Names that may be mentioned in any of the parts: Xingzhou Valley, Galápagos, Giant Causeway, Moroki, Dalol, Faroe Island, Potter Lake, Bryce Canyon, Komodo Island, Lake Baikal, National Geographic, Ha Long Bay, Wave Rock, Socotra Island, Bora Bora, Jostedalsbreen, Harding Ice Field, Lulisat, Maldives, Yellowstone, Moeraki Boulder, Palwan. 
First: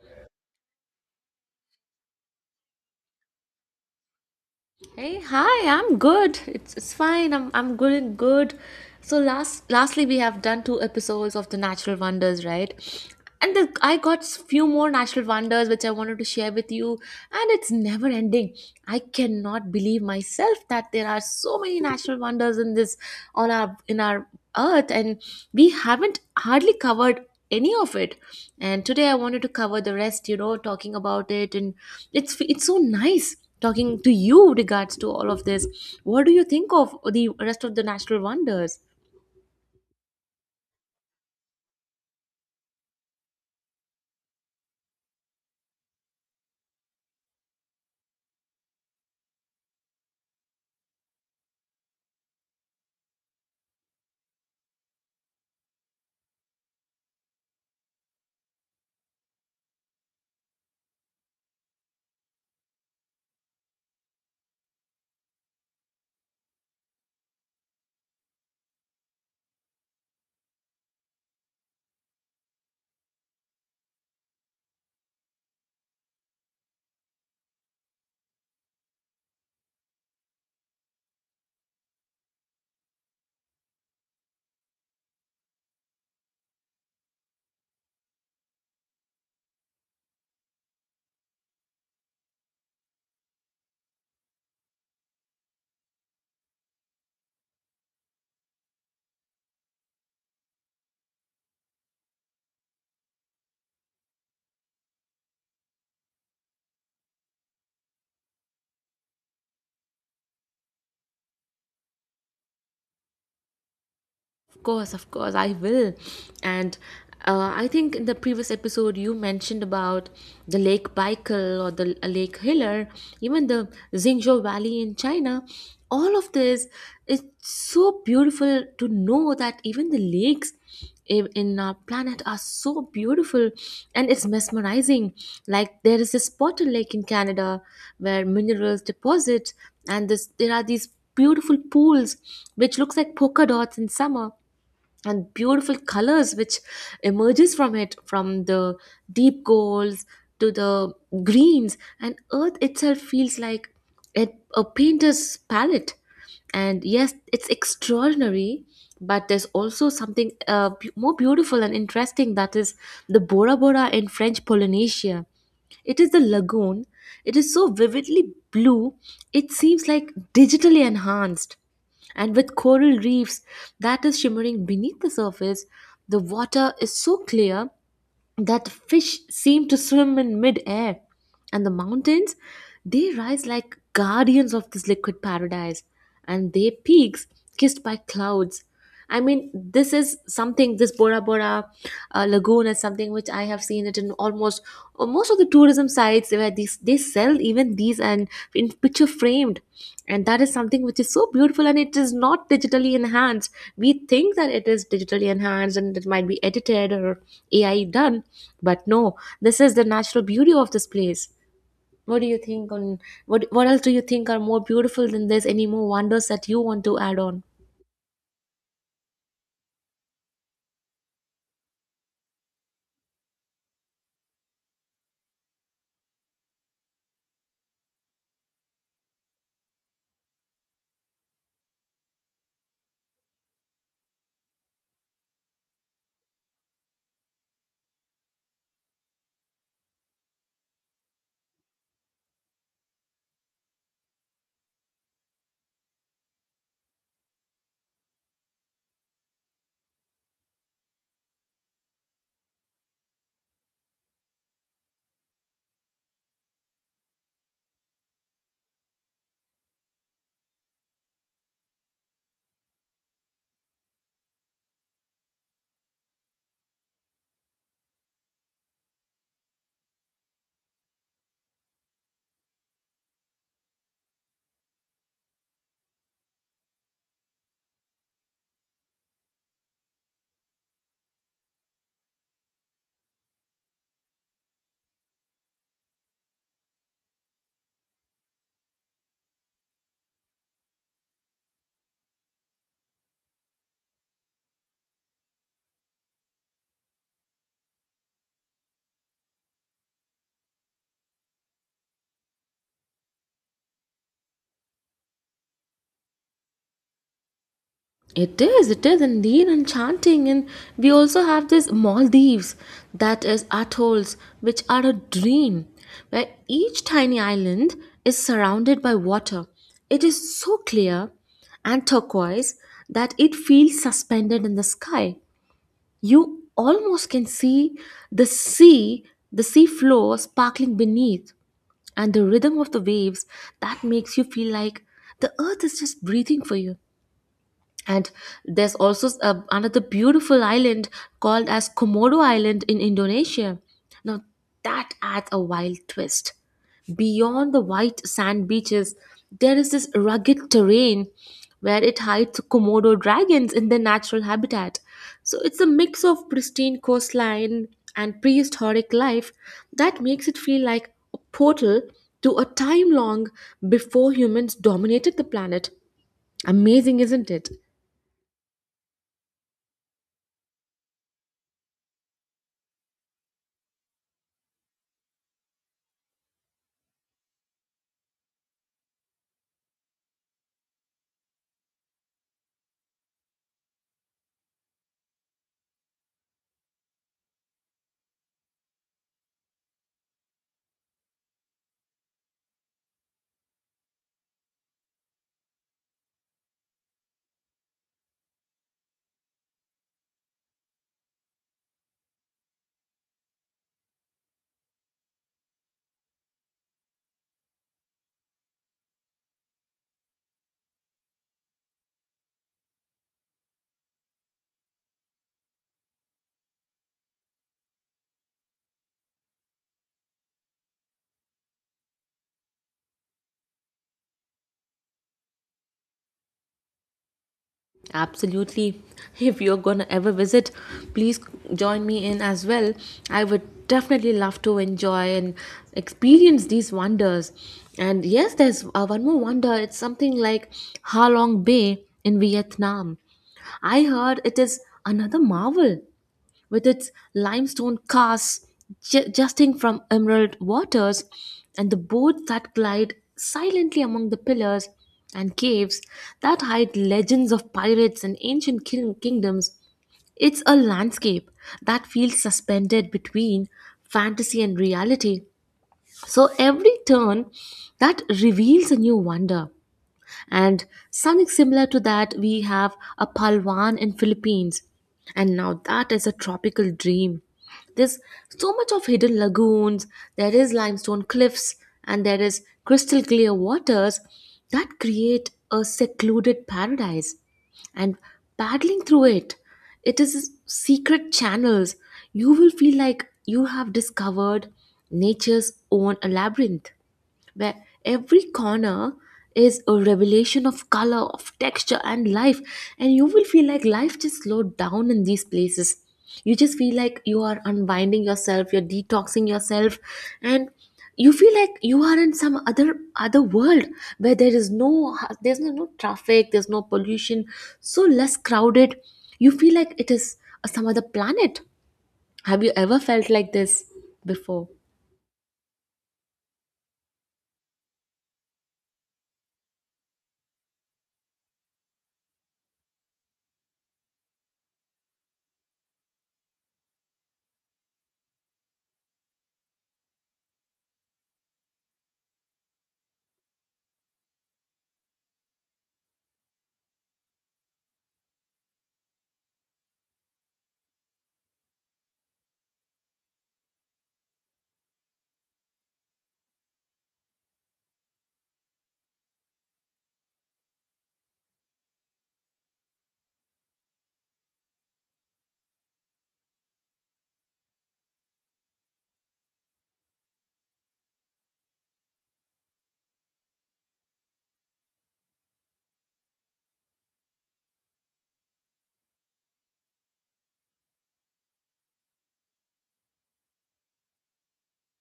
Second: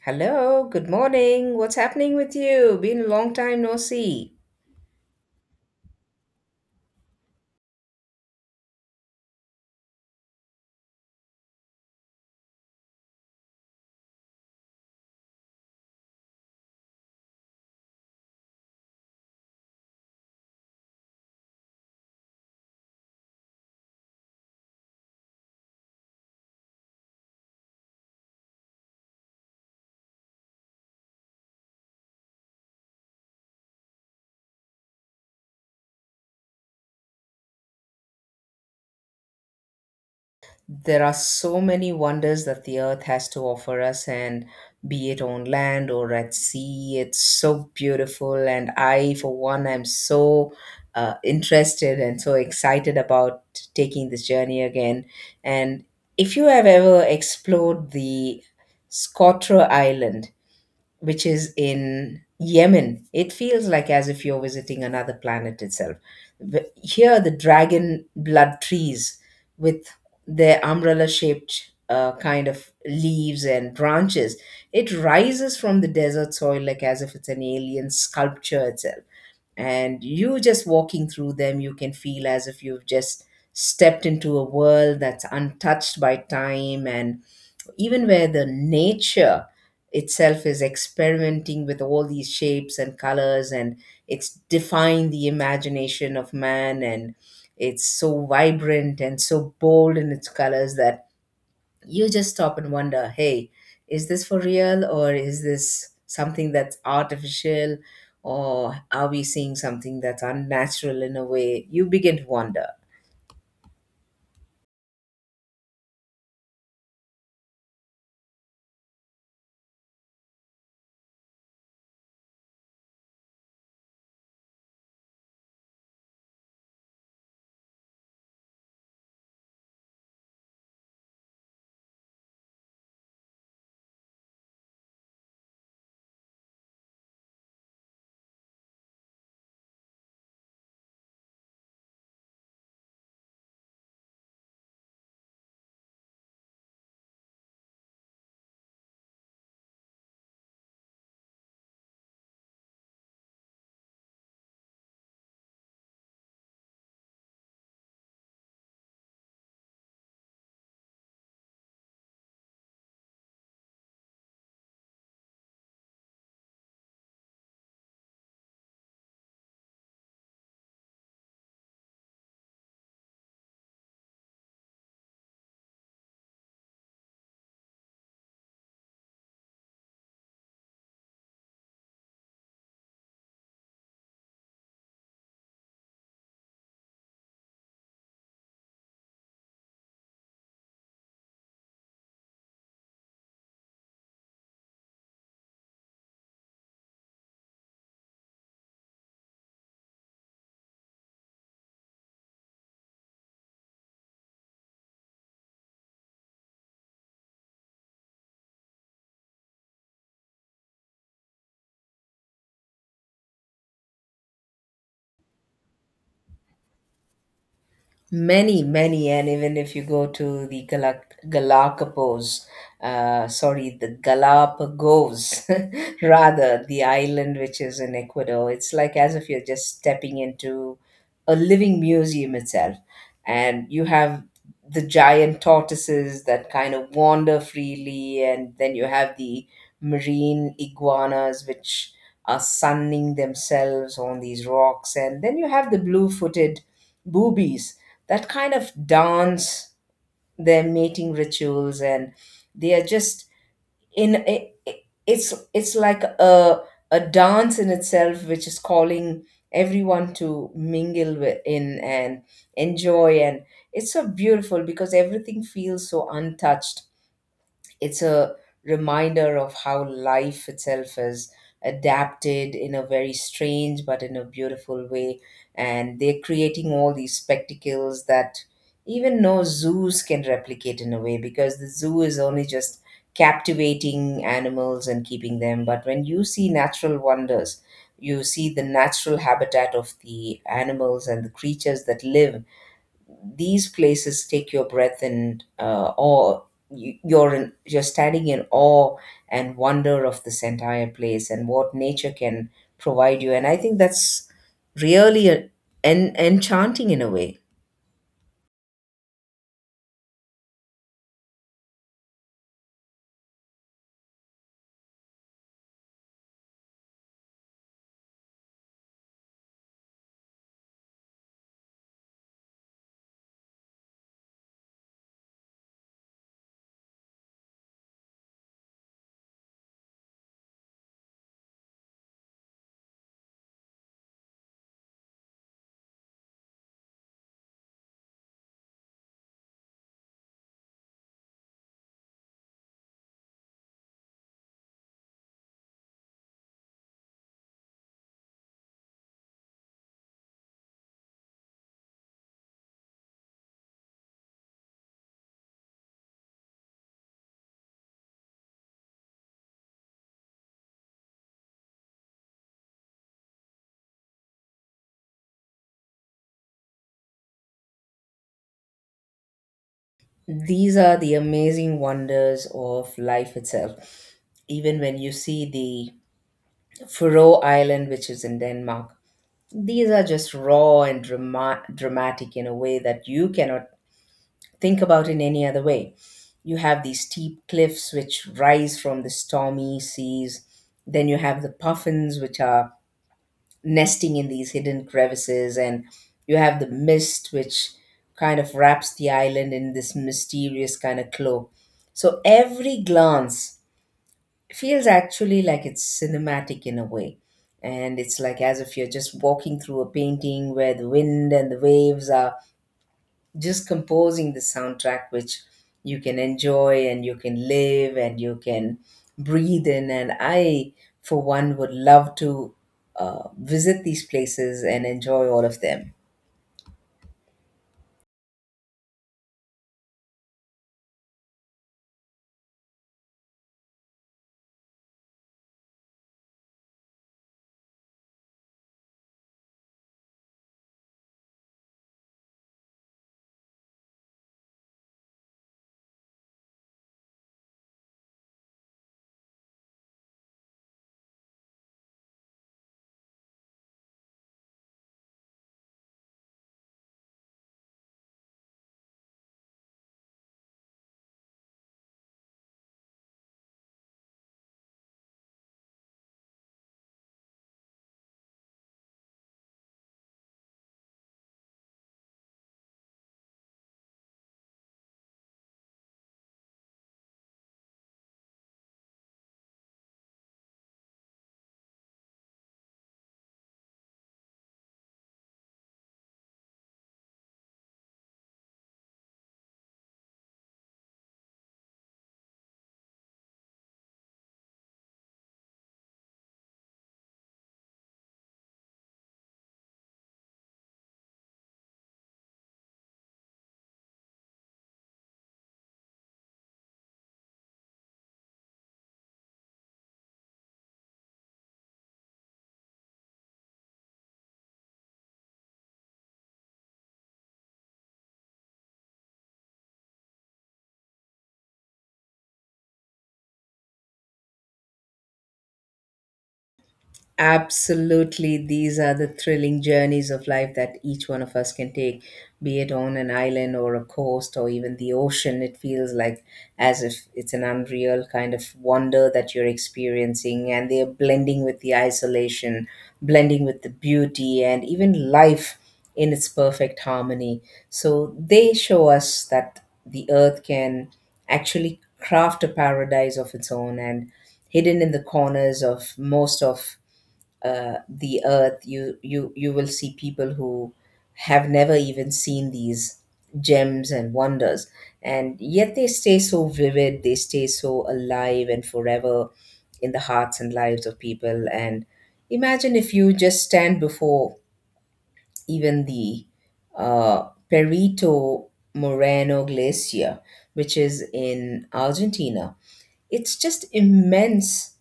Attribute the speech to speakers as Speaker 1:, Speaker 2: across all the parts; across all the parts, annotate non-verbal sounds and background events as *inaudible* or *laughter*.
Speaker 1: Hello, good morning. What's happening with you? Been a long time no see.
Speaker 2: Hey, hi, I'm good. It's fine. I'm good and good. So lastly we have done two episodes of the natural wonders, right? And the, I got few more natural wonders which I wanted to share with you, and it's never ending. I cannot believe myself that there are so many natural wonders in this on our in our earth, and we haven't hardly covered any of it, and today I wanted to cover the rest, talking about it. And it's so nice talking to you regards to all of this. What do you think of the rest of the natural wonders?
Speaker 1: There are so many wonders that the earth has to offer us, and be it on land or at sea, it's so beautiful. And I, for one, am so interested and so excited about taking this journey again. And if you have ever explored the Scotra Island, which is in Yemen, it feels like as if you're visiting another planet itself. Here, the dragon blood trees with their umbrella shaped kind of leaves and branches, it rises from the desert soil like as if it's an alien sculpture itself. And you just walking through them, you can feel as if you've just stepped into a world that's untouched by time and even where the nature itself is experimenting with all these shapes and colors, and it's defying the imagination of man, and it's so vibrant and so bold in its colors that you just stop and wonder, hey, is this for real, or is this something that's artificial, or are we seeing something that's unnatural? In a way you begin to wonder.
Speaker 2: Of course, I will. And I think in the previous episode you mentioned about the Lake Baikal or the Lake Hiller, even the Xingzhou Valley in China. All of this is so beautiful to know that even the lakes in our planet are so beautiful, and it's mesmerizing. Like there is this Potter Lake in Canada where minerals deposit, and this, there are these beautiful pools which looks like polka dots in summer, and beautiful colors which emerges from it, from the deep golds to the greens, and earth itself feels like it, a painter's palette. And yes, it's extraordinary, but there's also something more beautiful and interesting, that is the Bora Bora in French Polynesia. It is the lagoon. It is so vividly blue, it seems like digitally enhanced. And with coral reefs that is shimmering beneath the surface, the water is so clear that fish seem to swim in mid air, and the mountains, they rise like guardians of this liquid paradise, and their peaks kissed by clouds. I mean, this is something. This Bora Bora lagoon is something which I have seen it in almost most of the tourism sites where these they sell even these, and in picture framed. And that is something which is so beautiful, and it is not digitally enhanced. We think that it is digitally enhanced and it might be edited or AI done, but no, this is the natural beauty of this place. What do you think on, what else do you think are more beautiful than this? Any more wonders that you want to add on?
Speaker 1: Many, many, and even if you go to the Galapagos, the Galapagos, *laughs* rather, the island which is in Ecuador, it's like as if you're just stepping into a living museum itself. And you have the giant tortoises that kind of wander freely, and then you have the marine iguanas which are sunning themselves on these rocks, and then you have the blue footed boobies that kind of dance, their mating rituals, and they are just in it. It's like a dance in itself, which is calling everyone to mingle with, in and enjoy, and it's so beautiful because everything feels so untouched. It's a reminder of how life itself is adapted in a very strange but in a beautiful way, and they're creating all these spectacles that even no zoos can replicate, in a way, because the zoo is only just captivating animals and keeping them. But when you see natural wonders, you see the natural habitat of the animals and the creatures that live. These places take your breath and awe. You're in, you're standing in awe and wonder of this entire place and what nature can provide you. And I think that's really a, enchanting in a way.
Speaker 2: It is indeed enchanting. And we also have this Maldives, that is atolls, which are a dream, where each tiny island is surrounded by water. It is so clear and turquoise that it feels suspended in the sky. You almost can see the sea, the sea floor sparkling beneath, and the rhythm of the waves that makes you feel like the earth is just breathing for you. And there's also another beautiful island called as Komodo Island in Indonesia. Now that adds a wild twist. Beyond the white sand beaches, there is this rugged terrain where it hides Komodo dragons in their natural habitat. So it's a mix of pristine coastline and prehistoric life that makes it feel like a portal to a time long before humans dominated the planet. Amazing, isn't it?
Speaker 1: These are the amazing wonders of life itself. Even when you see the Faroe Island, which is in Denmark, these are just raw and dramatic in a way that you cannot think about in any other way. You have these steep cliffs which rise from the stormy seas. Then you have the puffins which are nesting in these hidden crevices, and you have the mist which kind of wraps the island in this mysterious kind of cloak. So every glance feels actually like it's cinematic in a way. And it's like as if you're just walking through a painting where the wind and the waves are just composing the soundtrack which you can enjoy and you can live and you can breathe in. And I for one would love to visit these places and enjoy all of them.
Speaker 2: Absolutely. If you're gonna ever visit, please join me in as well. I would definitely love to enjoy and experience these wonders. And yes, there's one more wonder. It's something like Ha Long Bay in Vietnam. I heard it is another marvel, with its limestone casts jutting from emerald waters, and the boats that glide silently among the pillars and caves that hide legends of pirates and ancient kingdoms. It's a landscape that feels suspended between fantasy and reality. So every turn that reveals a new wonder. And something similar to that, we have a Palwan in Philippines, and now that is a tropical dream. There's so much of hidden lagoons, there is limestone cliffs, and there is crystal clear waters that create a secluded paradise. And paddling through it, it is secret channels, you will feel like you have discovered nature's own labyrinth, where every corner is a revelation of color, of texture, and life. And you will feel like life just slowed down in these places. You just feel like you are unwinding yourself, you're detoxing yourself, and you feel like you are in some other world where there is no traffic, there's no pollution, so less crowded. You feel like it is some other planet. Have you ever felt like this before?
Speaker 1: Absolutely, these are the thrilling journeys of life that each one of us can take, be it on an island or a coast or even the ocean. It feels like as if it's an unreal kind of wonder that you're experiencing, and they're blending with the isolation, blending with the beauty, and even life in its perfect harmony. So they show us that the earth can actually craft a paradise of its own, and hidden in the corners of most of the earth, you will see people who have never even seen these gems and wonders, and yet they stay so vivid, they stay so alive and forever in the hearts and lives of people. And imagine if you just stand before even the Perito Moreno Glacier, which is in Argentina. It's just immense,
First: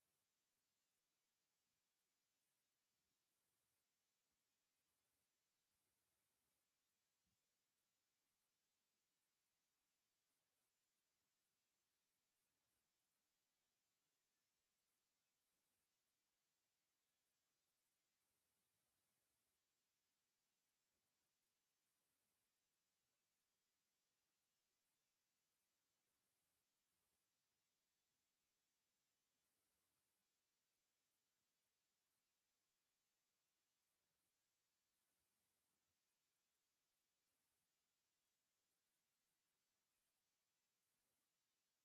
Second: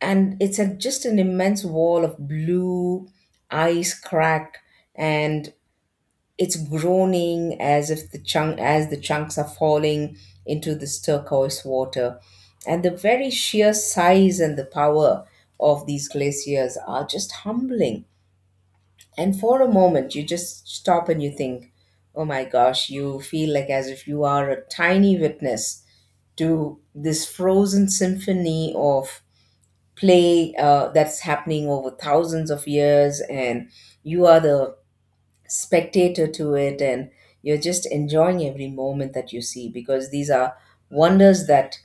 Speaker 1: and it's a, just an immense wall of blue ice cracked, and it's groaning as if the chunk as the chunks are falling into this turquoise water. And the very sheer size and the power of these glaciers are just humbling, and for a moment you just stop and you think, oh my gosh, you feel like as if you are a tiny witness to this frozen symphony of play that's happening over thousands of years, and you are the spectator to it, and you're just enjoying every moment that you see, because these are wonders that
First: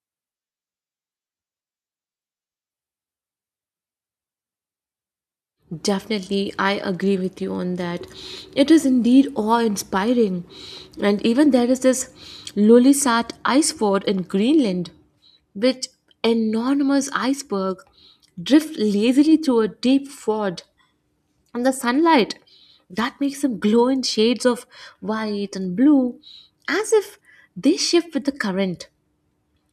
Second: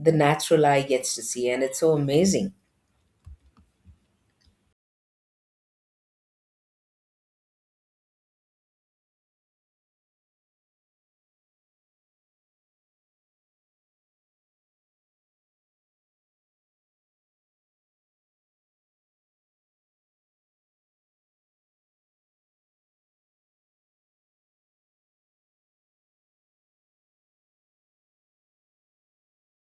Speaker 1: the natural eye gets to see, and it's so amazing.
Speaker 2: Definitely, I agree with you on that. It is indeed awe inspiring. And even there is this Lulisat ice fort in Greenland, which enormous iceberg drift lazily through a deep ford, and the sunlight that makes them glow in shades of white and blue as if they shift with the current.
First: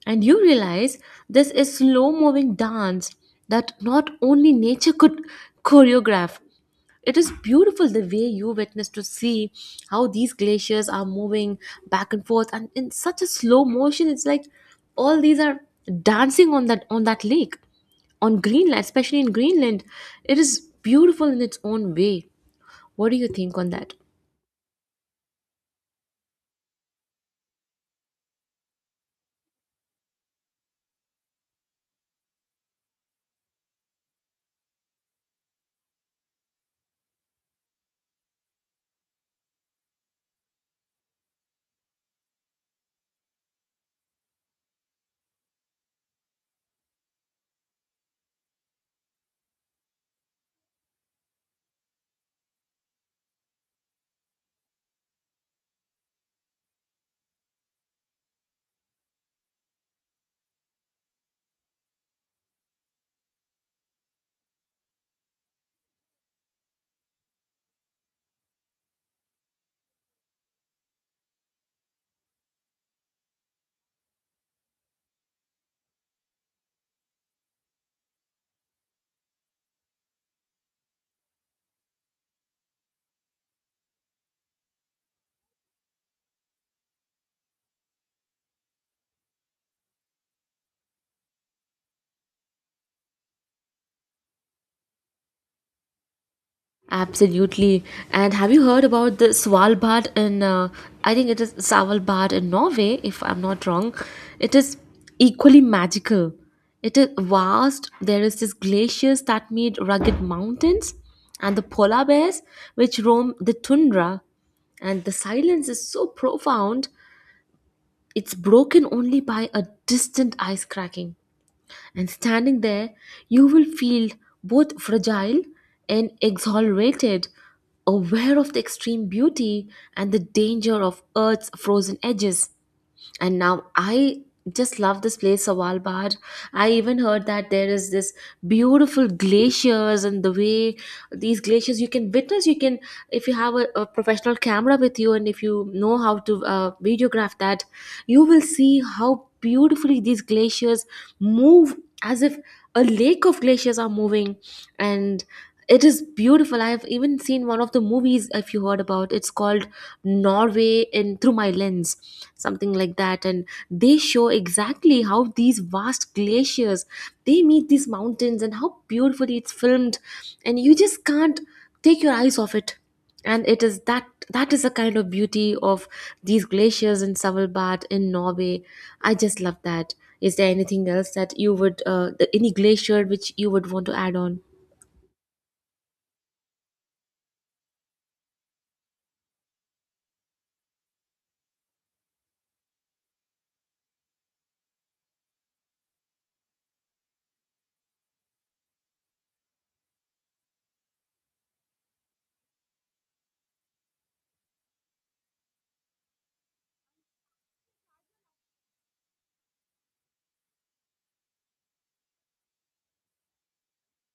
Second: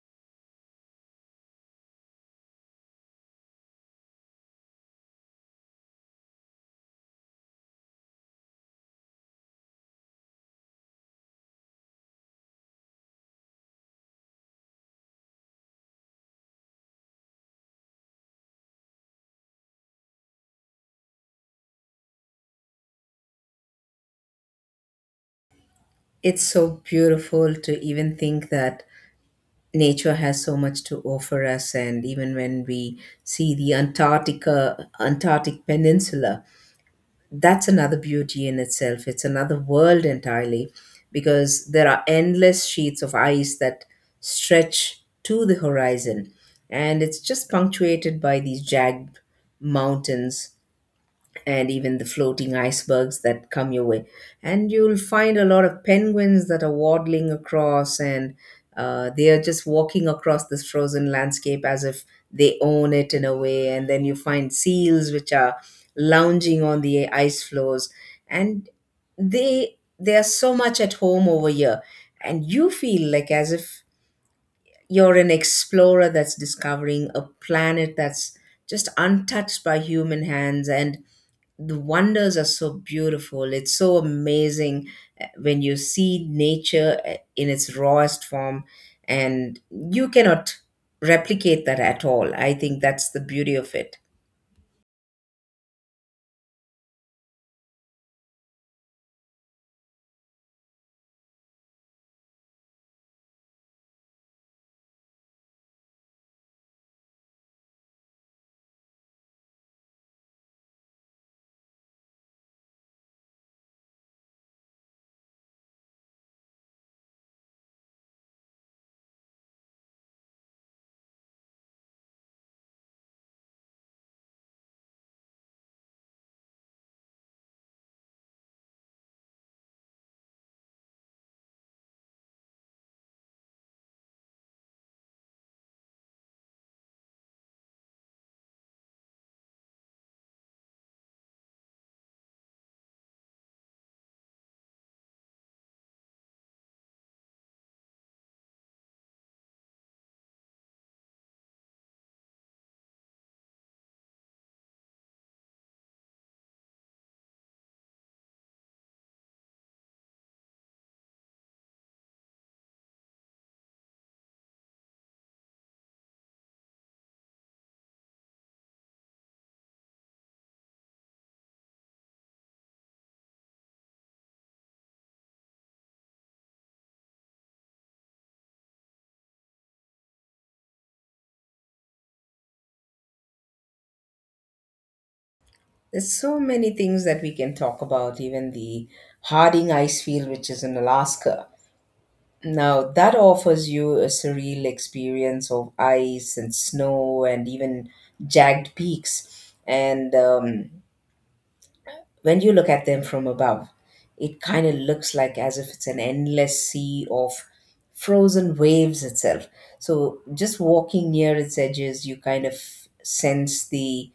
Speaker 2: And you realize this is slow moving dance that not only nature could choreograph. It is beautiful the way you witness to see how these glaciers are moving back and forth, and in such a slow motion it's like all these are dancing on that lake, on Greenland, especially in Greenland. It is beautiful in its own way. What do you think on that?
Speaker 1: It's so beautiful to even think that nature has so much to offer us. And even when we see the Antarctic Peninsula, that's another beauty in itself. It's another world entirely because there are endless sheets of ice that stretch to the horizon. And it's just punctuated by these jagged mountains and even the floating icebergs that come your way. And you'll find a lot of penguins that are waddling across, and they are just walking across this frozen landscape as if they own it in a way. And then you find seals which are lounging on the ice floes, and they are so much at home over here, and you feel like as if you're an explorer that's discovering a planet that's just untouched by human hands, and the wonders are so beautiful. It's so amazing when you see nature in its rawest form, and you cannot replicate that at all. I think that's the beauty of it.
Speaker 2: Absolutely. And have you heard about the Svalbard in, I think it is Svalbard in Norway, if I'm not wrong. It is equally magical. It is vast. There is these glaciers that meet rugged mountains, and the polar bears which roam the tundra. And the silence is so profound, it's broken only by a distant ice cracking. And standing there, you will feel both fragile and exhilarated, aware of the extreme beauty and the danger of Earth's frozen edges. And now I just love this place, Sawalbard. I even heard that there is this beautiful glaciers and the way these glaciers you can witness. You can, if you have a professional camera with you and if you know how to videograph that, you will see how beautifully these glaciers move, as if a lake of glaciers are moving. And it is beautiful. I've even seen one of the movies, if you heard about, it's called Norway in Through My Lens, something like that. And they show exactly how these vast glaciers they meet these mountains and how beautifully it's filmed, and you just can't take your eyes off it. And it is that, that is the kind of beauty of these glaciers in Svalbard in Norway. I just love that. Is there anything else that you would, any glacier which you would want to add on?
Speaker 1: There's so many things that we can talk about, even the Harding Ice Field, which is in Alaska. Now, that offers you a surreal experience of ice and snow and even jagged peaks. And when you look at them from above, it kind of looks like as if it's an endless sea of frozen waves itself. So just walking near its edges, you kind of sense the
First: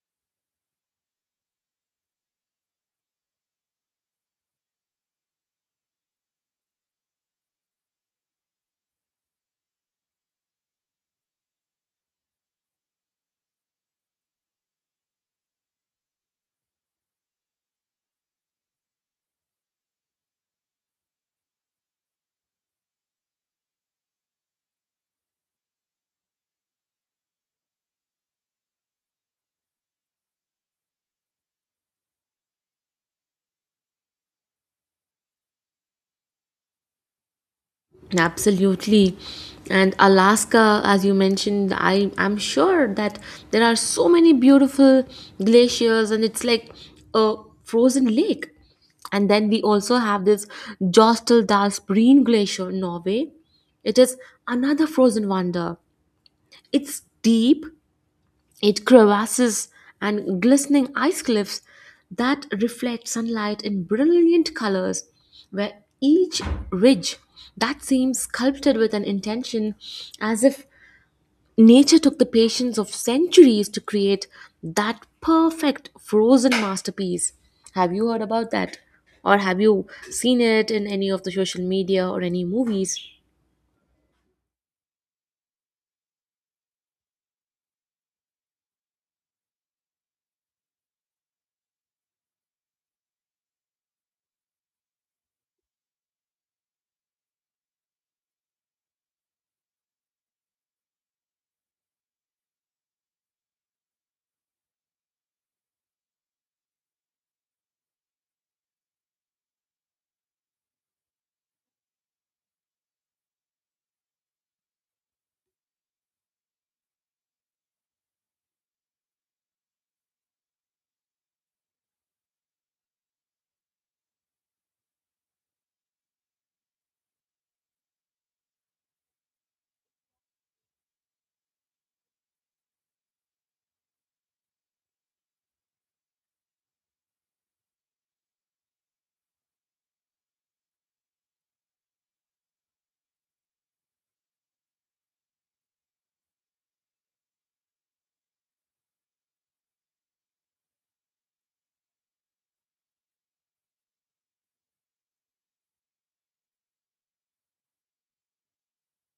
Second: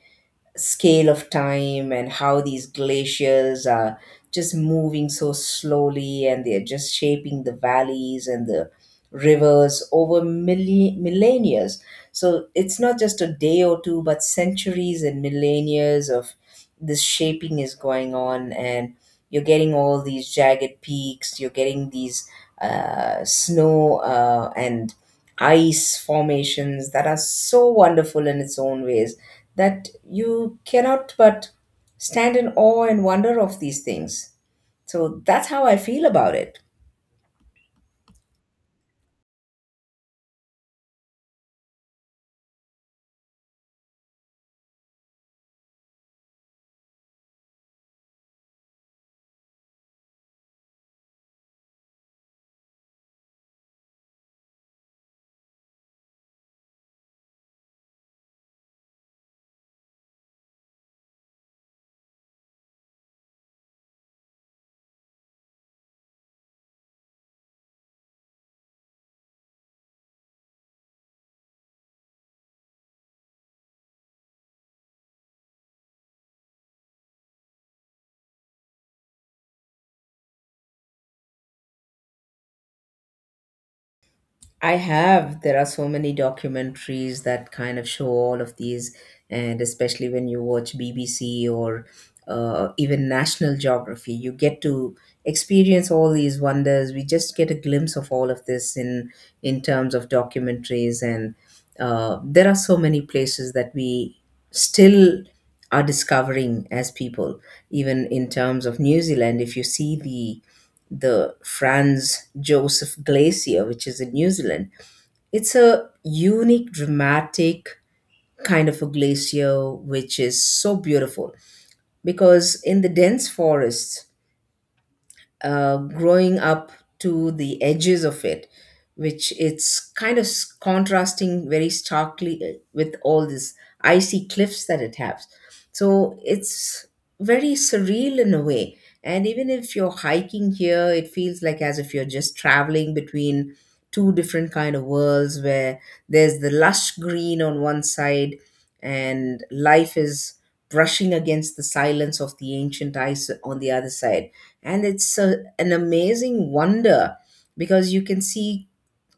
Speaker 1: scale of time and how these glaciers are just moving so slowly and they're just shaping the valleys and the rivers over millennia. So it's not just a day or two, but centuries and millennia of this shaping is going on, and you're getting all these jagged peaks, you're getting these snow and ice formations that are so wonderful in its own ways that you cannot but stand in awe and wonder of these things. So that's how I feel about it.
Speaker 2: Absolutely. And Alaska, as you mentioned, I'm sure that there are so many beautiful glaciers, and it's like a frozen lake. And then we also have this Jostedalsbreen Glacier in Norway. It is another frozen wonder. It's deep, it crevasses, and glistening ice cliffs that reflect sunlight in brilliant colors, where each ridge that seems sculpted with an intention, as if nature took the patience of centuries to create that perfect frozen masterpiece. Have you heard about that? Or have you seen it in any of the social media or any movies?
Speaker 1: I have. There are so many documentaries that kind of show all of these, and especially when you watch BBC or even National Geography, you get to experience all these wonders. We just get a glimpse of all of this in terms of documentaries, and there are so many places that we still are discovering as people. Even in terms of New Zealand, if you see the Franz Josef Glacier, which is in New Zealand, it's a unique, dramatic kind of a glacier, which is so beautiful because in the dense forests, growing up to the edges of it, which it's kind of contrasting very starkly with all these icy cliffs that it has. So it's very surreal in a way. And even if you're hiking here, it feels like as if you're just traveling between two different kind of worlds where there's the lush green on one side and life is brushing against the silence of the ancient ice on the other side, and it's a, an amazing wonder because you can see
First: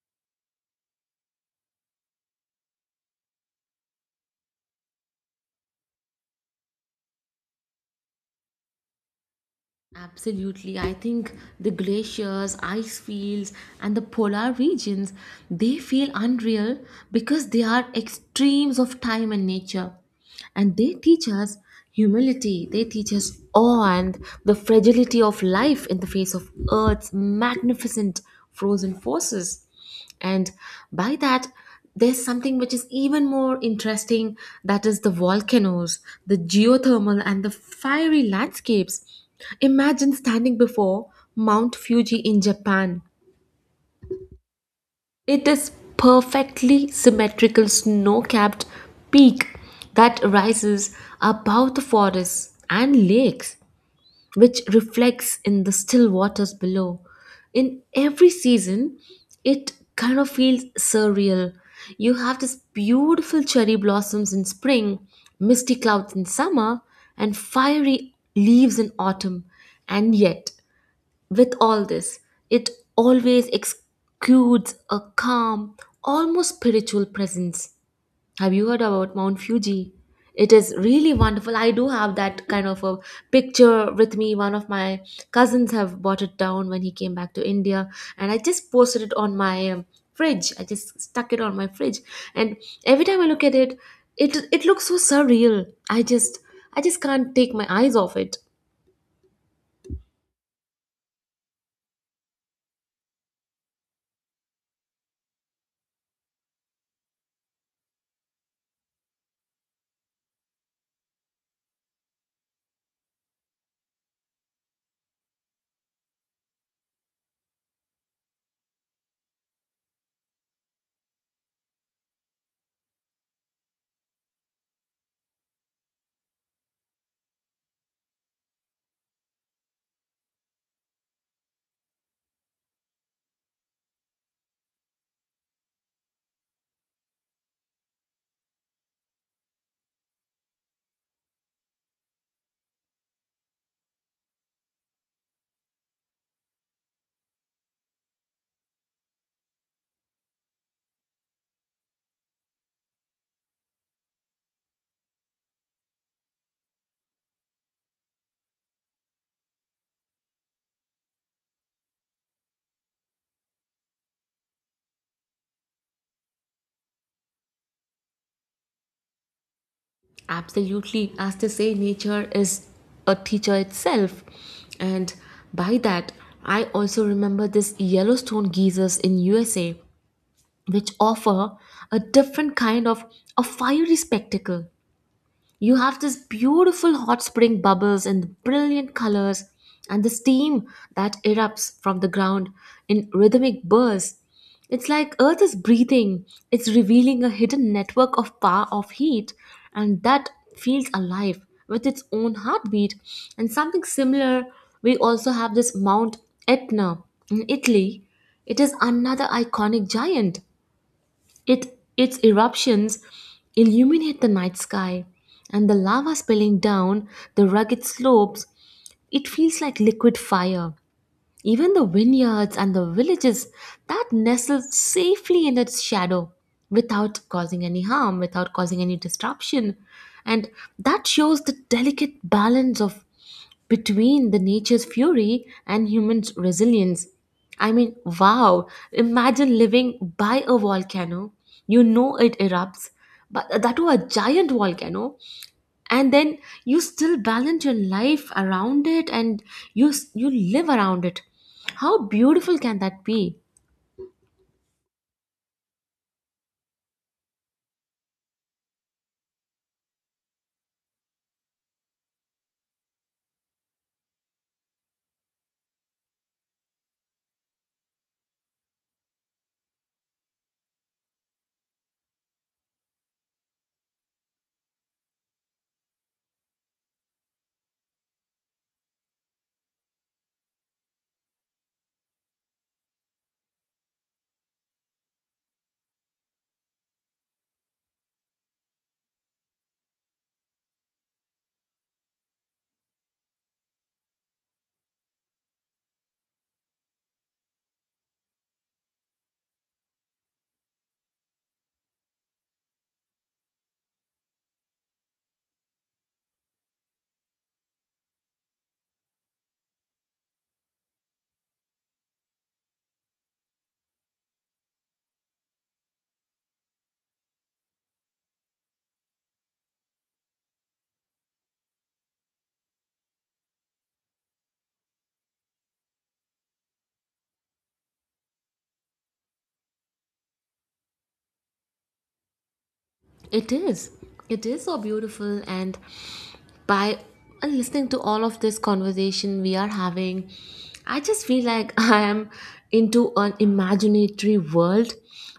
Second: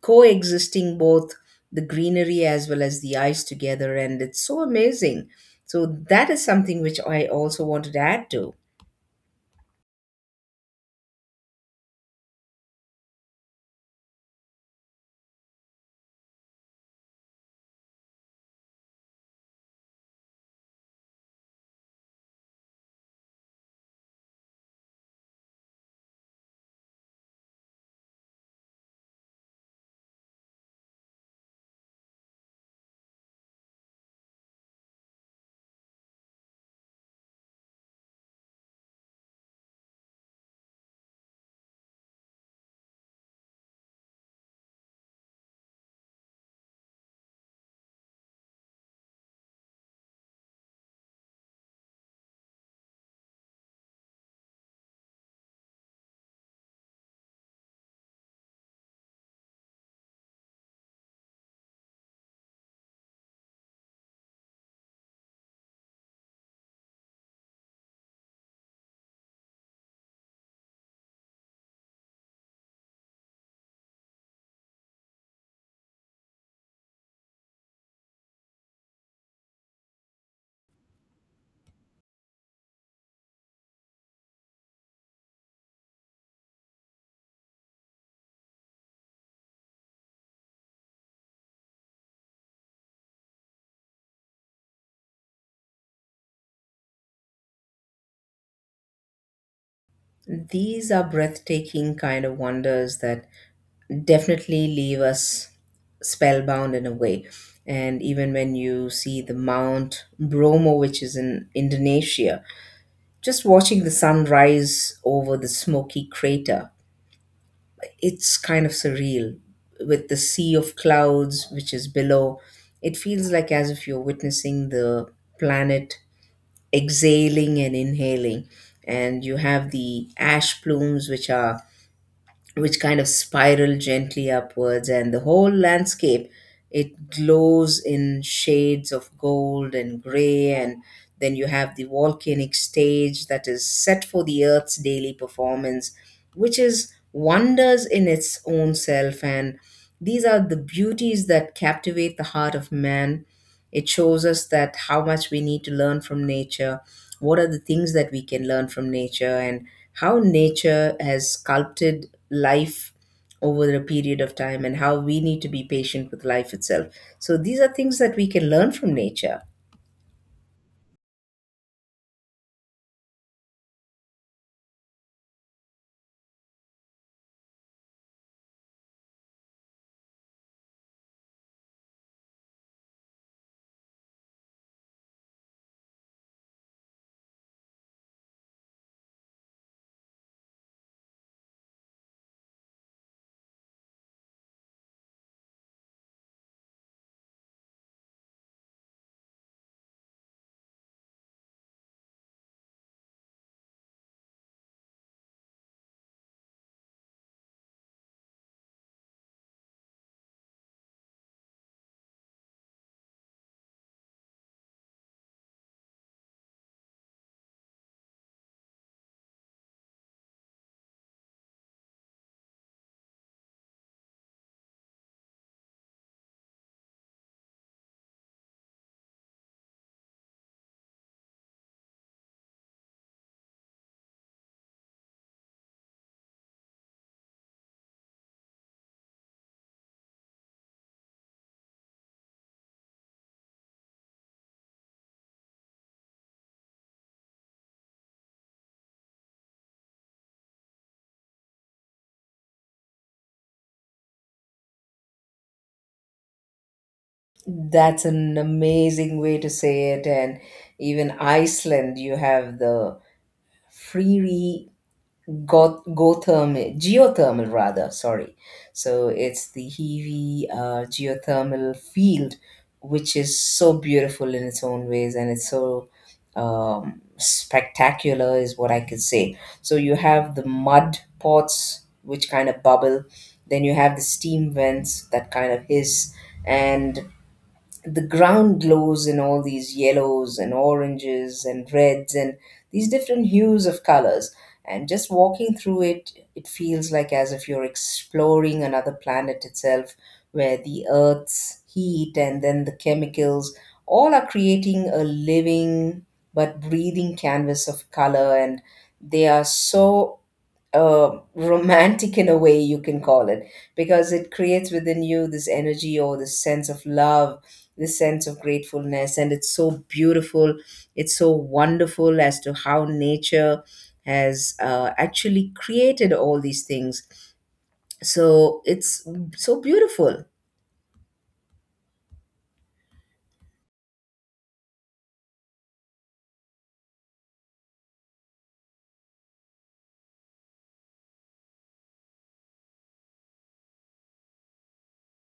Speaker 1: coexisting both the greenery as well as the ice together, and it's so amazing. So that is something which I also wanted to add to.
Speaker 2: Absolutely. I think the glaciers, ice fields, and the polar regions, they feel unreal because they are extremes of time and nature. And they teach us humility, they teach us awe and the fragility of life in the face of Earth's magnificent frozen forces. And by that, there's something which is even more interesting, that is the volcanoes, the geothermal, and the fiery landscapes. Imagine standing before Mount Fuji in Japan. It is perfectly symmetrical snow-capped peak that rises above the forests and lakes which reflects in the still waters below. In every season, it kind of feels surreal. You have this beautiful cherry blossoms in spring, misty clouds in summer, and fiery leaves in autumn. And yet, with all this, it always exudes a calm, almost spiritual presence. Have you heard about Mount Fuji? It is really wonderful. I do have that kind of a picture with me. One of my cousins have bought it down when he came back to India, and I just posted it on my fridge. I just stuck it on my fridge, and every time I look at it, it looks so surreal. I just can't take my eyes off it.
Speaker 1: These are breathtaking kind of wonders that definitely leave us spellbound in a way. And even when you see the Mount Bromo, which is in Indonesia, just watching the sun rise over the smoky crater, it's kind of surreal with the sea of clouds which is below. It feels like as if you're witnessing the planet exhaling and inhaling, and you have the ash plumes which are which kind of spiral gently upwards, and the whole landscape, it glows in shades of gold and gray. And then you have the volcanic stage that is set for the earth's daily performance, which is wonders in its own self. And these are the beauties that captivate the heart of man. It shows us that how much we need to learn from nature, what are the things that we can learn from nature, and how nature has sculpted life over a period of time, and how we need to be patient with life itself. So these are things that we can learn from nature.
Speaker 2: Absolutely, as they say, nature is a teacher itself. And by that, I also remember this Yellowstone geysers in USA, which offer a different kind of a fiery spectacle. You have this beautiful hot spring bubbles and brilliant colors, and the steam that erupts from the ground in rhythmic bursts. It's like earth is breathing. It's revealing a hidden network of power of heat, and that feels alive with its own heartbeat. And something similar, we also have this Mount Etna in Italy. It is another iconic giant. It, its eruptions illuminate the night sky, and the lava spilling down the rugged slopes, it feels like liquid fire. Even the vineyards and the villages that nestle safely in its shadow without causing any harm, without causing any disruption. And that shows the delicate balance of between the nature's fury and human's resilience. I mean, wow, imagine living by a volcano. You know it erupts, but that was a giant volcano. And then you still balance your life around it, and you live around it. How beautiful can that be?
Speaker 1: That's an amazing way to say it. And even Iceland, you have the freeree Gothermal, geothermal rather, sorry. So it's the Hiwi geothermal field, which is so beautiful in its own ways, and it's so spectacular, is what I could say. So you have the mud pots, which kind of bubble, then you have the steam vents that kind of hiss, and the ground glows in all these yellows and oranges and reds and these different hues of colors. And just walking through it, it feels like as if you're exploring another planet itself, where the earth's heat and then the chemicals all are creating a living but breathing canvas of color. And they are so romantic in a way, you can call it, because it creates within you this energy or this sense of love, this sense of gratefulness. And it's so beautiful, it's so wonderful, as to how nature has actually created all these things. So it's so beautiful.
Speaker 2: It is. It is so beautiful. And by listening to all of this conversation we are having, I just feel like *laughs* I am into an imaginary world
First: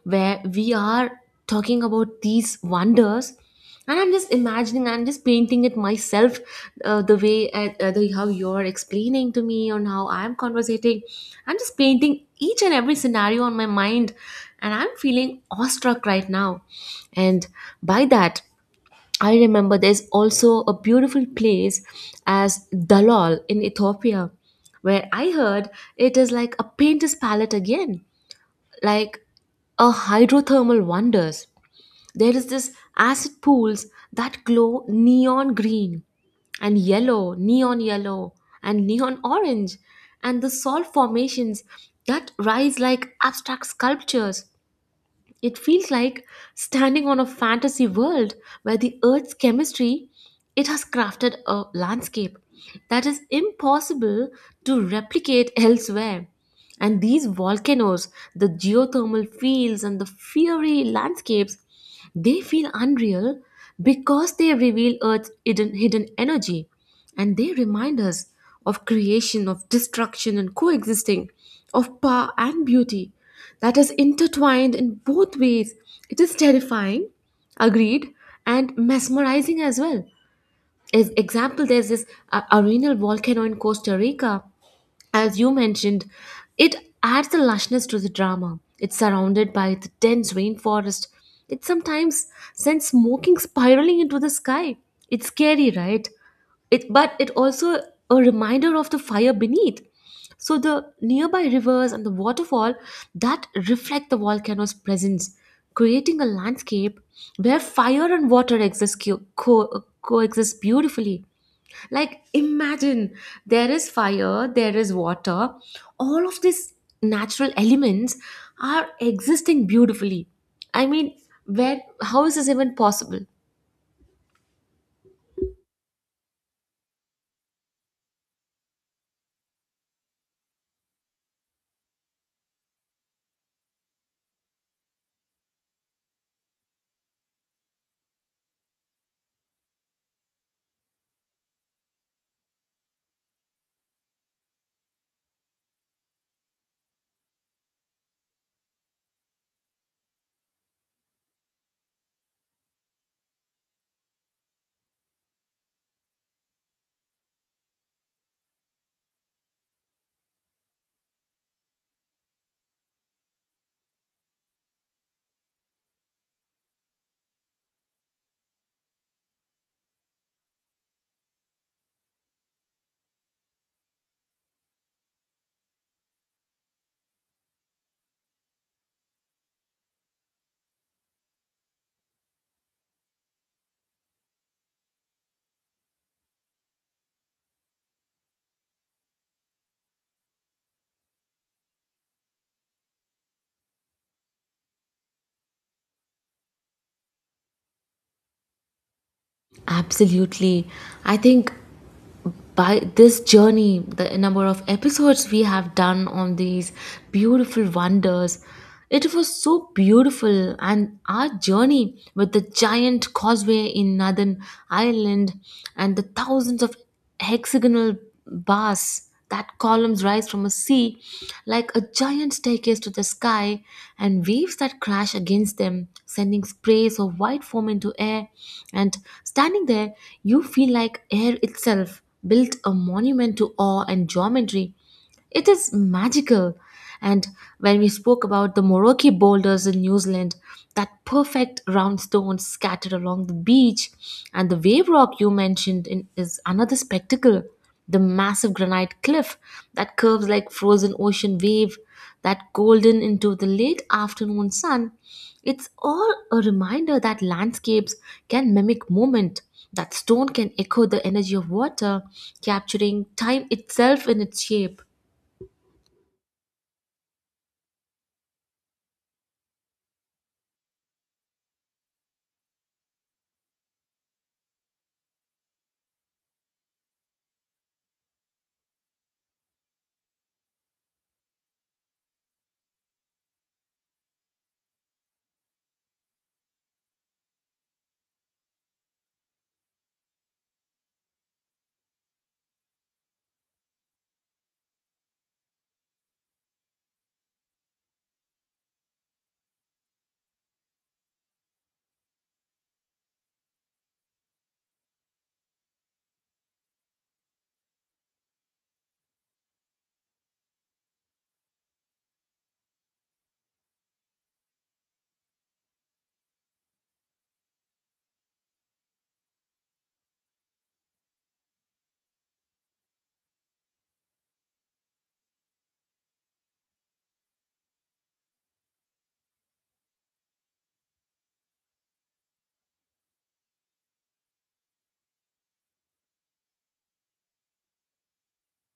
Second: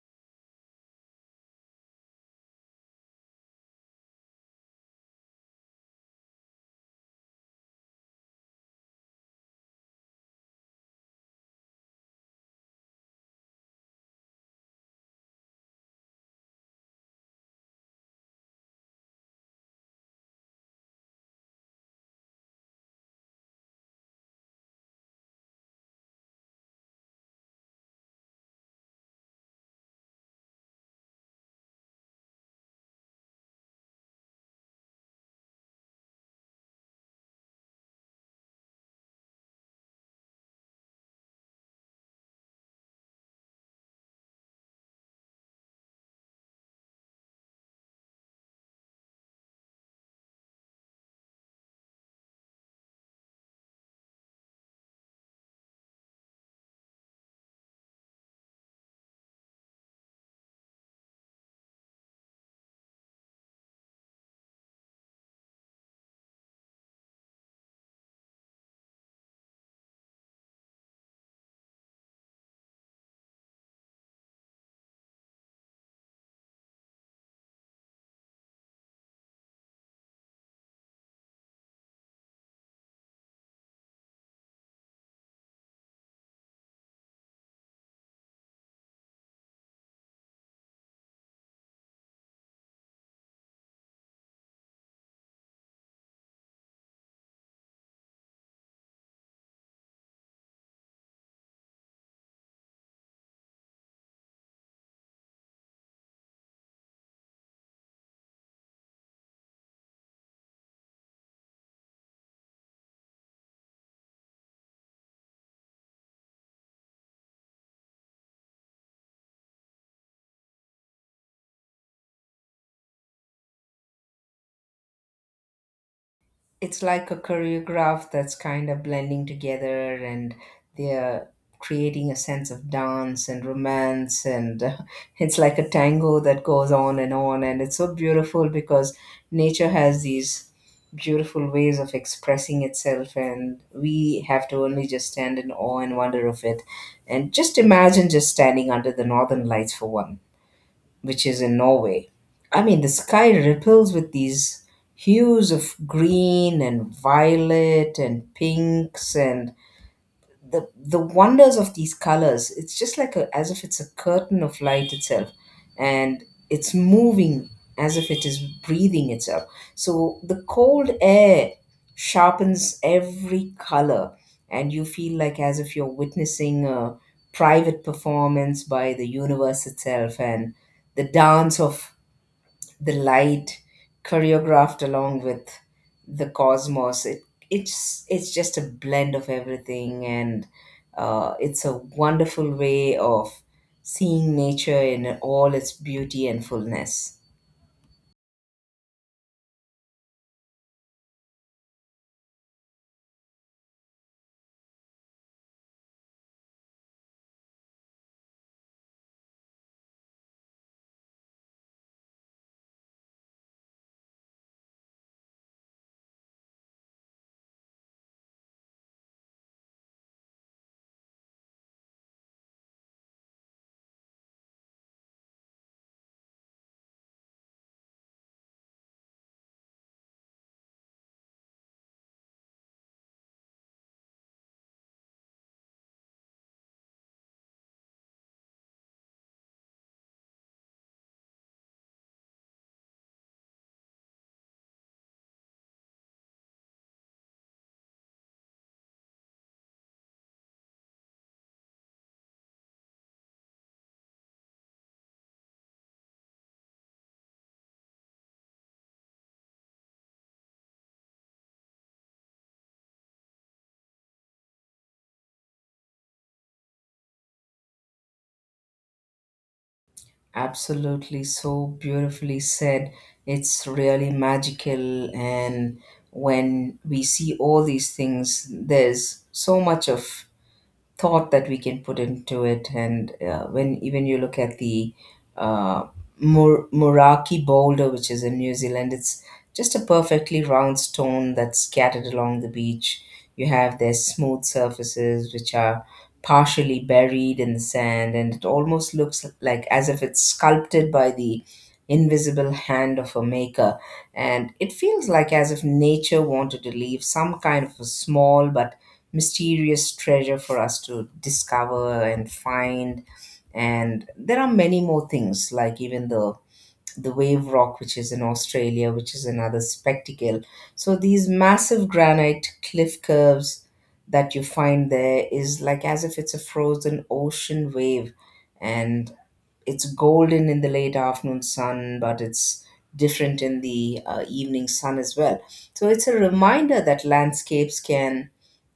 Speaker 2: where we are talking about these wonders, and I'm just imagining, I'm just painting it myself, the way how you're explaining to me on how I'm conversating. I'm just painting each and every scenario on my mind, and I'm feeling awestruck right now. And by that, I remember there's also a beautiful place as Dalol in Ethiopia, where I heard it is like a painter's palette again, like a hydrothermal wonders. There is this acid pools that glow neon green and yellow, neon yellow and neon orange, and the salt formations that rise like abstract sculptures. It feels like standing on a fantasy world where the earth's chemistry, it has crafted a landscape that is impossible to replicate elsewhere. And these volcanoes, the geothermal fields and the fiery landscapes, they feel unreal because they reveal Earth's hidden energy, and they remind us of creation, of destruction and coexisting, of power and beauty that is intertwined in both ways. It is terrifying, agreed, and mesmerizing as well. As example, there's this arenal volcano in Costa Rica. As you mentioned, it adds the lushness to the drama. It's surrounded by the dense rainforest. It sometimes sends smoking spiraling into the sky. It's scary, right? But it also a reminder of the fire beneath. So the nearby rivers and the waterfall that reflect the volcano's presence, creating a landscape where fire and water exist coexist beautifully. Like, imagine there is fire, there is water, all of these natural elements are existing beautifully. I mean, where how is this even possible?
Speaker 1: It's like a choreograph that's kind of blending together, and they're creating a sense of dance and romance and *laughs* it's like a tango that goes on and on, and it's so beautiful because nature has these beautiful ways of expressing itself, and we have to only just stand in awe and wonder of it. And just imagine just standing under the northern lights for one, which is in Norway. I mean, the sky ripples with these hues of green and violet and pinks, and the wonders of these colors, it's just like a, as if it's a curtain of light itself. And it's moving as if it is breathing itself. So the cold air sharpens every color, and you feel like as if you're witnessing a private performance by the universe itself. And the dance of the light, choreographed along with the cosmos, it's just a blend of everything. And it's a wonderful way of seeing nature in all its beauty and fullness.
Speaker 2: Absolutely. I think by this journey, the number of episodes we have done on these beautiful wonders. It was so beautiful, and our journey with the giant causeway in Northern Ireland and the thousands of hexagonal bars that columns rise from a sea like a giant staircase to the sky, and waves that crash against them sending sprays of white foam into air. And standing there, you feel like air itself built a monument to awe and geometry. It is magical. And when we spoke about the Moroki boulders in New Zealand, that perfect round stones scattered along the beach, and the wave rock you mentioned in, is another spectacle. The massive granite cliff that curves like frozen ocean wave, that golden into the late afternoon sun. It's all a reminder that landscapes can mimic movement, that stone can echo the energy of water, capturing time itself in its shape.
Speaker 1: Absolutely, so beautifully said. It's really magical. And when we see all these things, there's so much of thought that we can put into it. And when even you look at the uh, Muraki boulder, which is in New Zealand, it's just a perfectly round stone that's scattered along the beach. You have their smooth surfaces, which are partially buried in the sand, and it almost looks like as if it's sculpted by the invisible hand of a maker. And it feels like as if nature wanted to leave some kind of a small but mysterious treasure for us to discover and find. And there are many more things, like even the wave rock, which is in Australia, which is another spectacle. So these massive granite cliff curves that you find there is like as if it's a frozen ocean wave. And it's golden in the late afternoon sun, but it's different in the evening sun as well. So it's a reminder that landscapes can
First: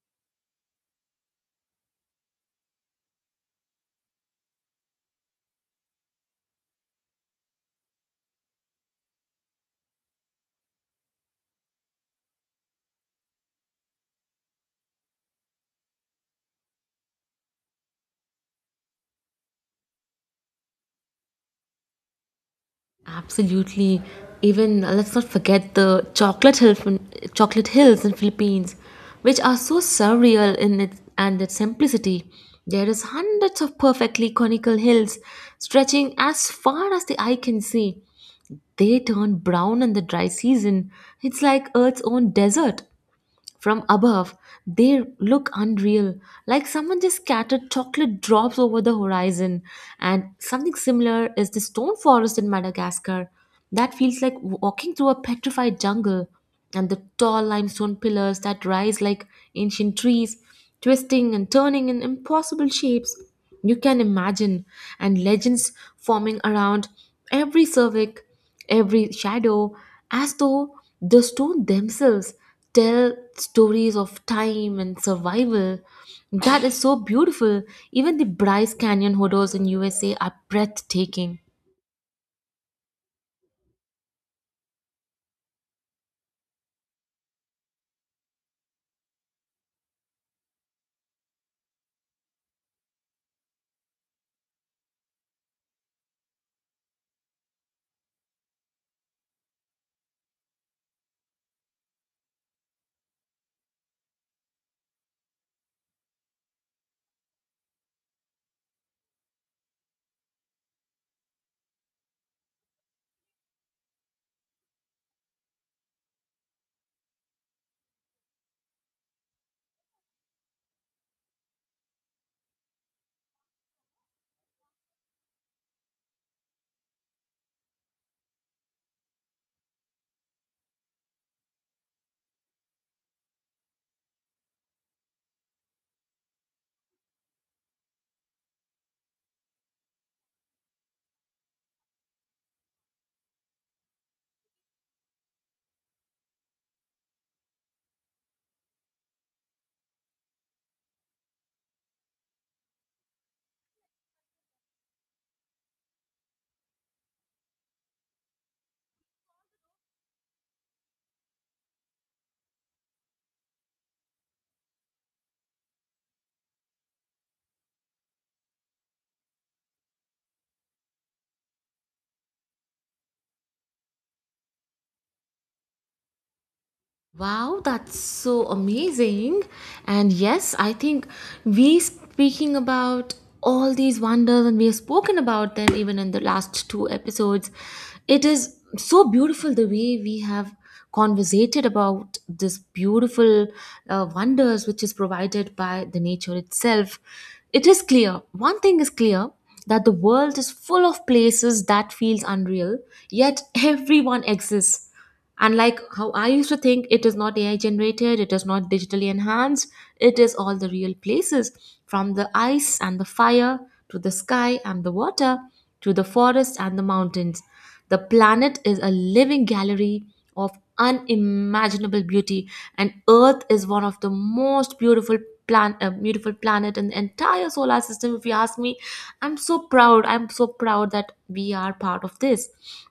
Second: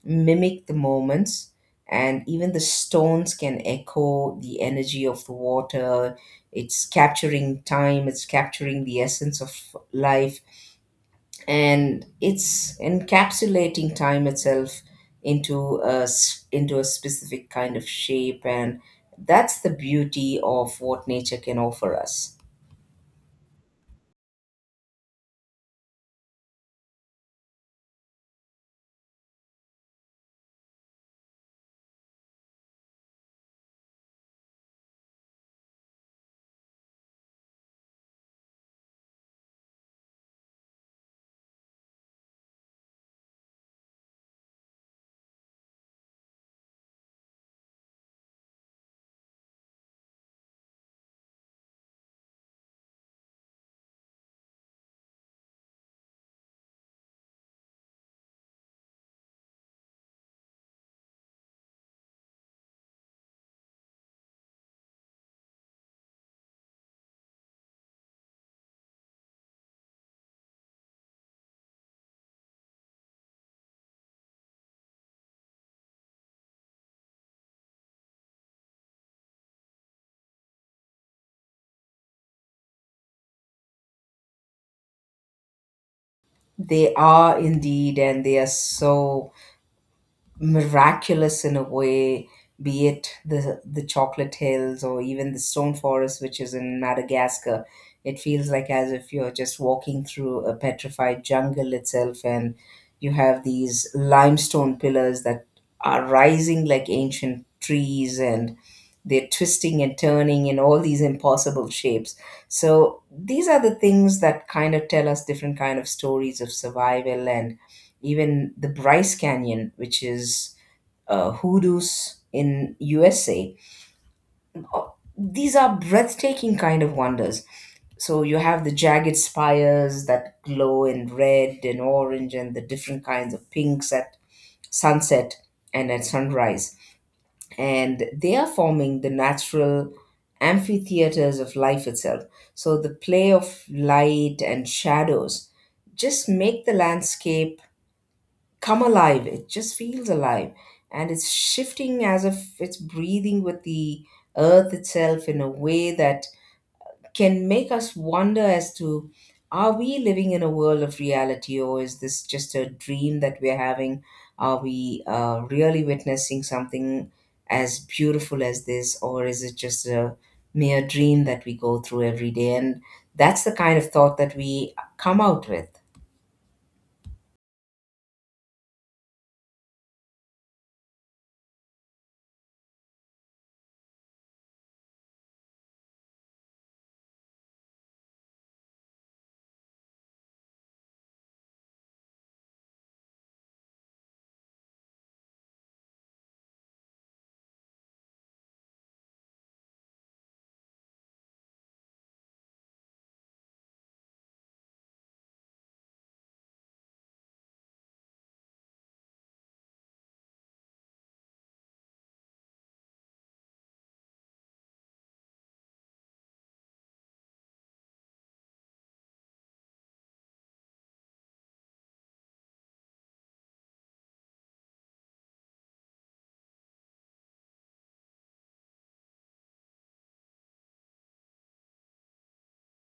Speaker 1: mimic the moments, and even the stones can echo the energy of the water. It's capturing time, it's capturing the essence of life, and it's encapsulating time itself into a into a specific kind of shape. And that's the beauty of what nature can offer us.
Speaker 2: Absolutely. Even let's not forget the chocolate hills in Philippines, which are so surreal in its and its simplicity. There is hundreds of perfectly conical hills stretching as far as the eye can see. They turn brown in the dry season. It's like Earth's own desert. From above, they look unreal, like someone just scattered chocolate drops over the horizon. And something similar is the stone forest in Madagascar. That feels like walking through a petrified jungle. And the tall limestone pillars that rise like ancient trees, twisting and turning in impossible shapes. You can imagine, and legends forming around every cervic every shadow, as though the stone themselves tell stories of time and survival. That is so beautiful. Even the Bryce Canyon hodos in USA are breathtaking.
Speaker 1: They are indeed, and they are so miraculous in a way, be it the chocolate hills or even the stone forest, which is in Madagascar. It feels like as if you're just walking through a petrified jungle itself, and you have these limestone pillars that are rising like ancient trees, and they're twisting and turning in all these impossible shapes. So these are the things that kind of tell us different kind of stories of survival. And even the Bryce Canyon, which is hoodoos in USA. Uh, These are breathtaking kind of wonders. So you have the jagged spires that glow in red and orange and the different kinds of pinks at sunset and at sunrise. And they are forming the natural amphitheaters of life itself. So the play of light and shadows just make the landscape come alive. It just feels alive. And it's shifting as if it's breathing with the earth itself, in a way that can make us wonder as to, are we living in a world of reality, or is this just a dream that we're having? Are we really witnessing something as beautiful as this, or is it just a mere dream that we go through every day? And that's the kind of thought that we come out with.
Speaker 2: Wow, that's so amazing. And yes, I think we speaking about all these wonders, and we have spoken about them even in the last two episodes. It is so beautiful the way we have conversated about this beautiful wonders which is provided by the nature itself. It is clear, one thing is clear, that the world is full of places that feels unreal, yet everyone exists. Unlike how I used to think, it is not AI generated, it is not digitally enhanced, it is all the real places from the ice and the fire to the sky and the water to the forest and the mountains. The planet is a living gallery of unimaginable beauty, and Earth is one of the most beautiful beautiful planet in the entire solar system. If you ask me, I'm so proud. I'm so proud that we are part of this.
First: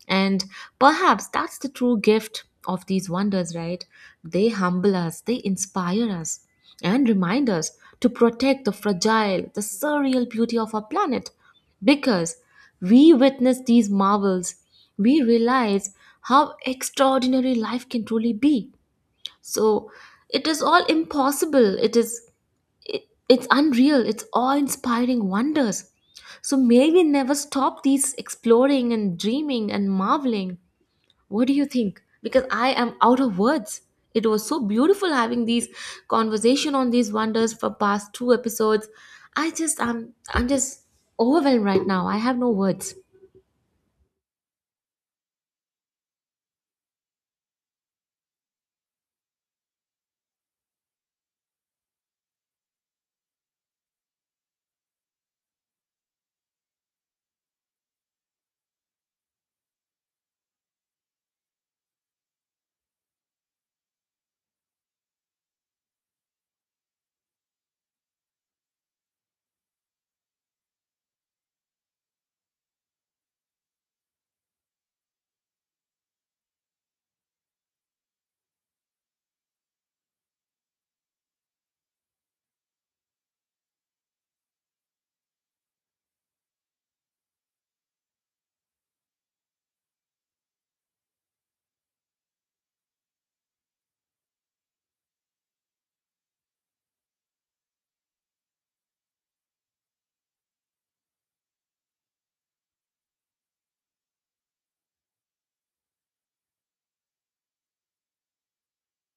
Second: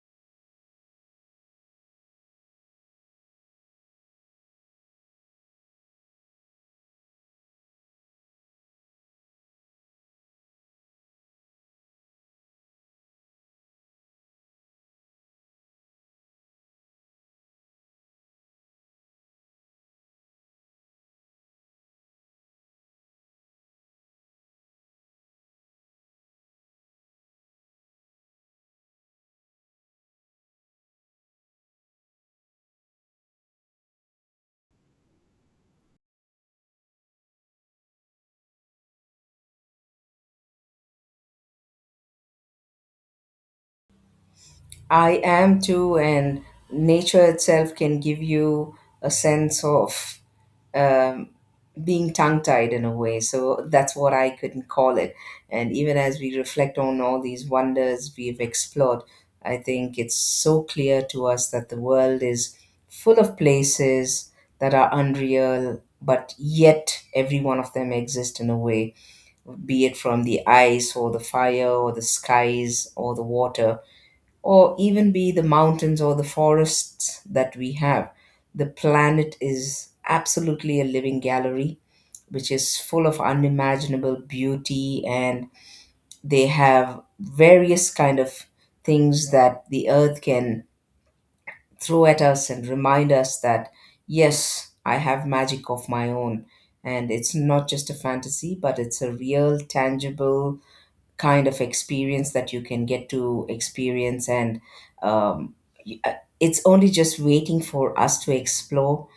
Speaker 2: And perhaps that's the true gift of these wonders, right? They humble us, they inspire us, and remind us to protect the fragile, the surreal beauty of our planet. Because we witness these marvels, we realize how extraordinary life can truly be. So it is all impossible. It is. It's unreal. It's awe-inspiring wonders. So may we never stop these exploring and dreaming and marveling. What do you think? Because I am out of words. It was so beautiful having these conversation on these wonders for past two episodes. I'm just overwhelmed right now. I have no words.
Speaker 1: I am too, and nature itself can give you a sense of um, being tongue tied in a way. So that's what I could call it. And even as we reflect on all these wonders we've explored, I think it's so clear to us that the world is full of places that are unreal, but yet every one of them exists in a way, be it from the ice or the fire or the skies or the water, or even be the mountains or the forests that we have. The planet is absolutely a living gallery, which is full of unimaginable beauty. And they have various kind of things that the earth can throw at us and remind us that yes, I have magic of my own, and it's not just a fantasy, but it's a real, tangible kind of experience that you can get to experience. And um, y- uh, it's only just waiting for us to explore.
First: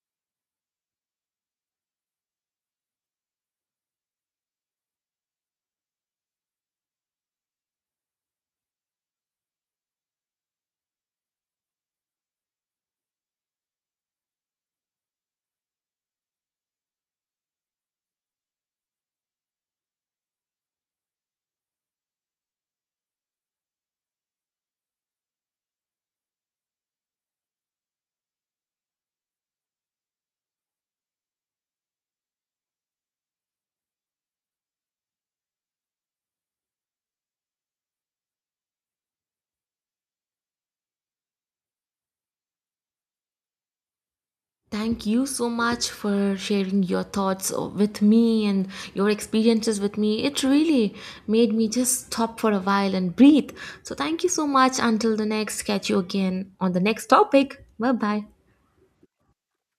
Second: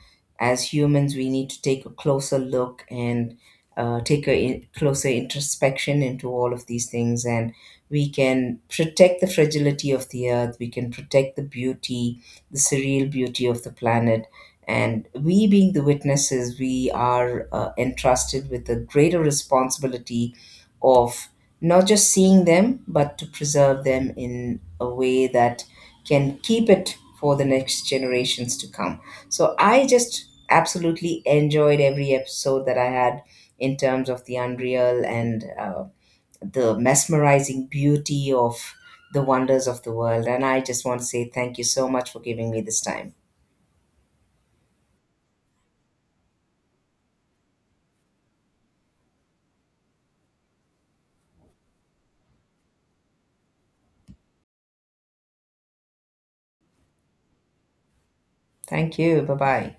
Speaker 1: As humans, we need to take a closer look and take a closer introspection into all of these things, and we can protect the fragility of the earth, we can protect the beauty, the surreal beauty of the planet. And we, being the witnesses, we are entrusted with a greater responsibility of not just seeing them, but to preserve them in a way that can keep it for the next generations to come. So I just absolutely enjoyed every episode that I had in terms of the unreal and the mesmerizing beauty of the wonders of the world. And I just want to say thank you so much for giving me this time.
Speaker 2: Thank you so much for sharing your thoughts with me and your experiences with me. It really made me just stop for a while and breathe. So, thank you so much. Until the next, catch you again on the next topic. Bye bye.
Speaker 1: Thank you. Bye bye.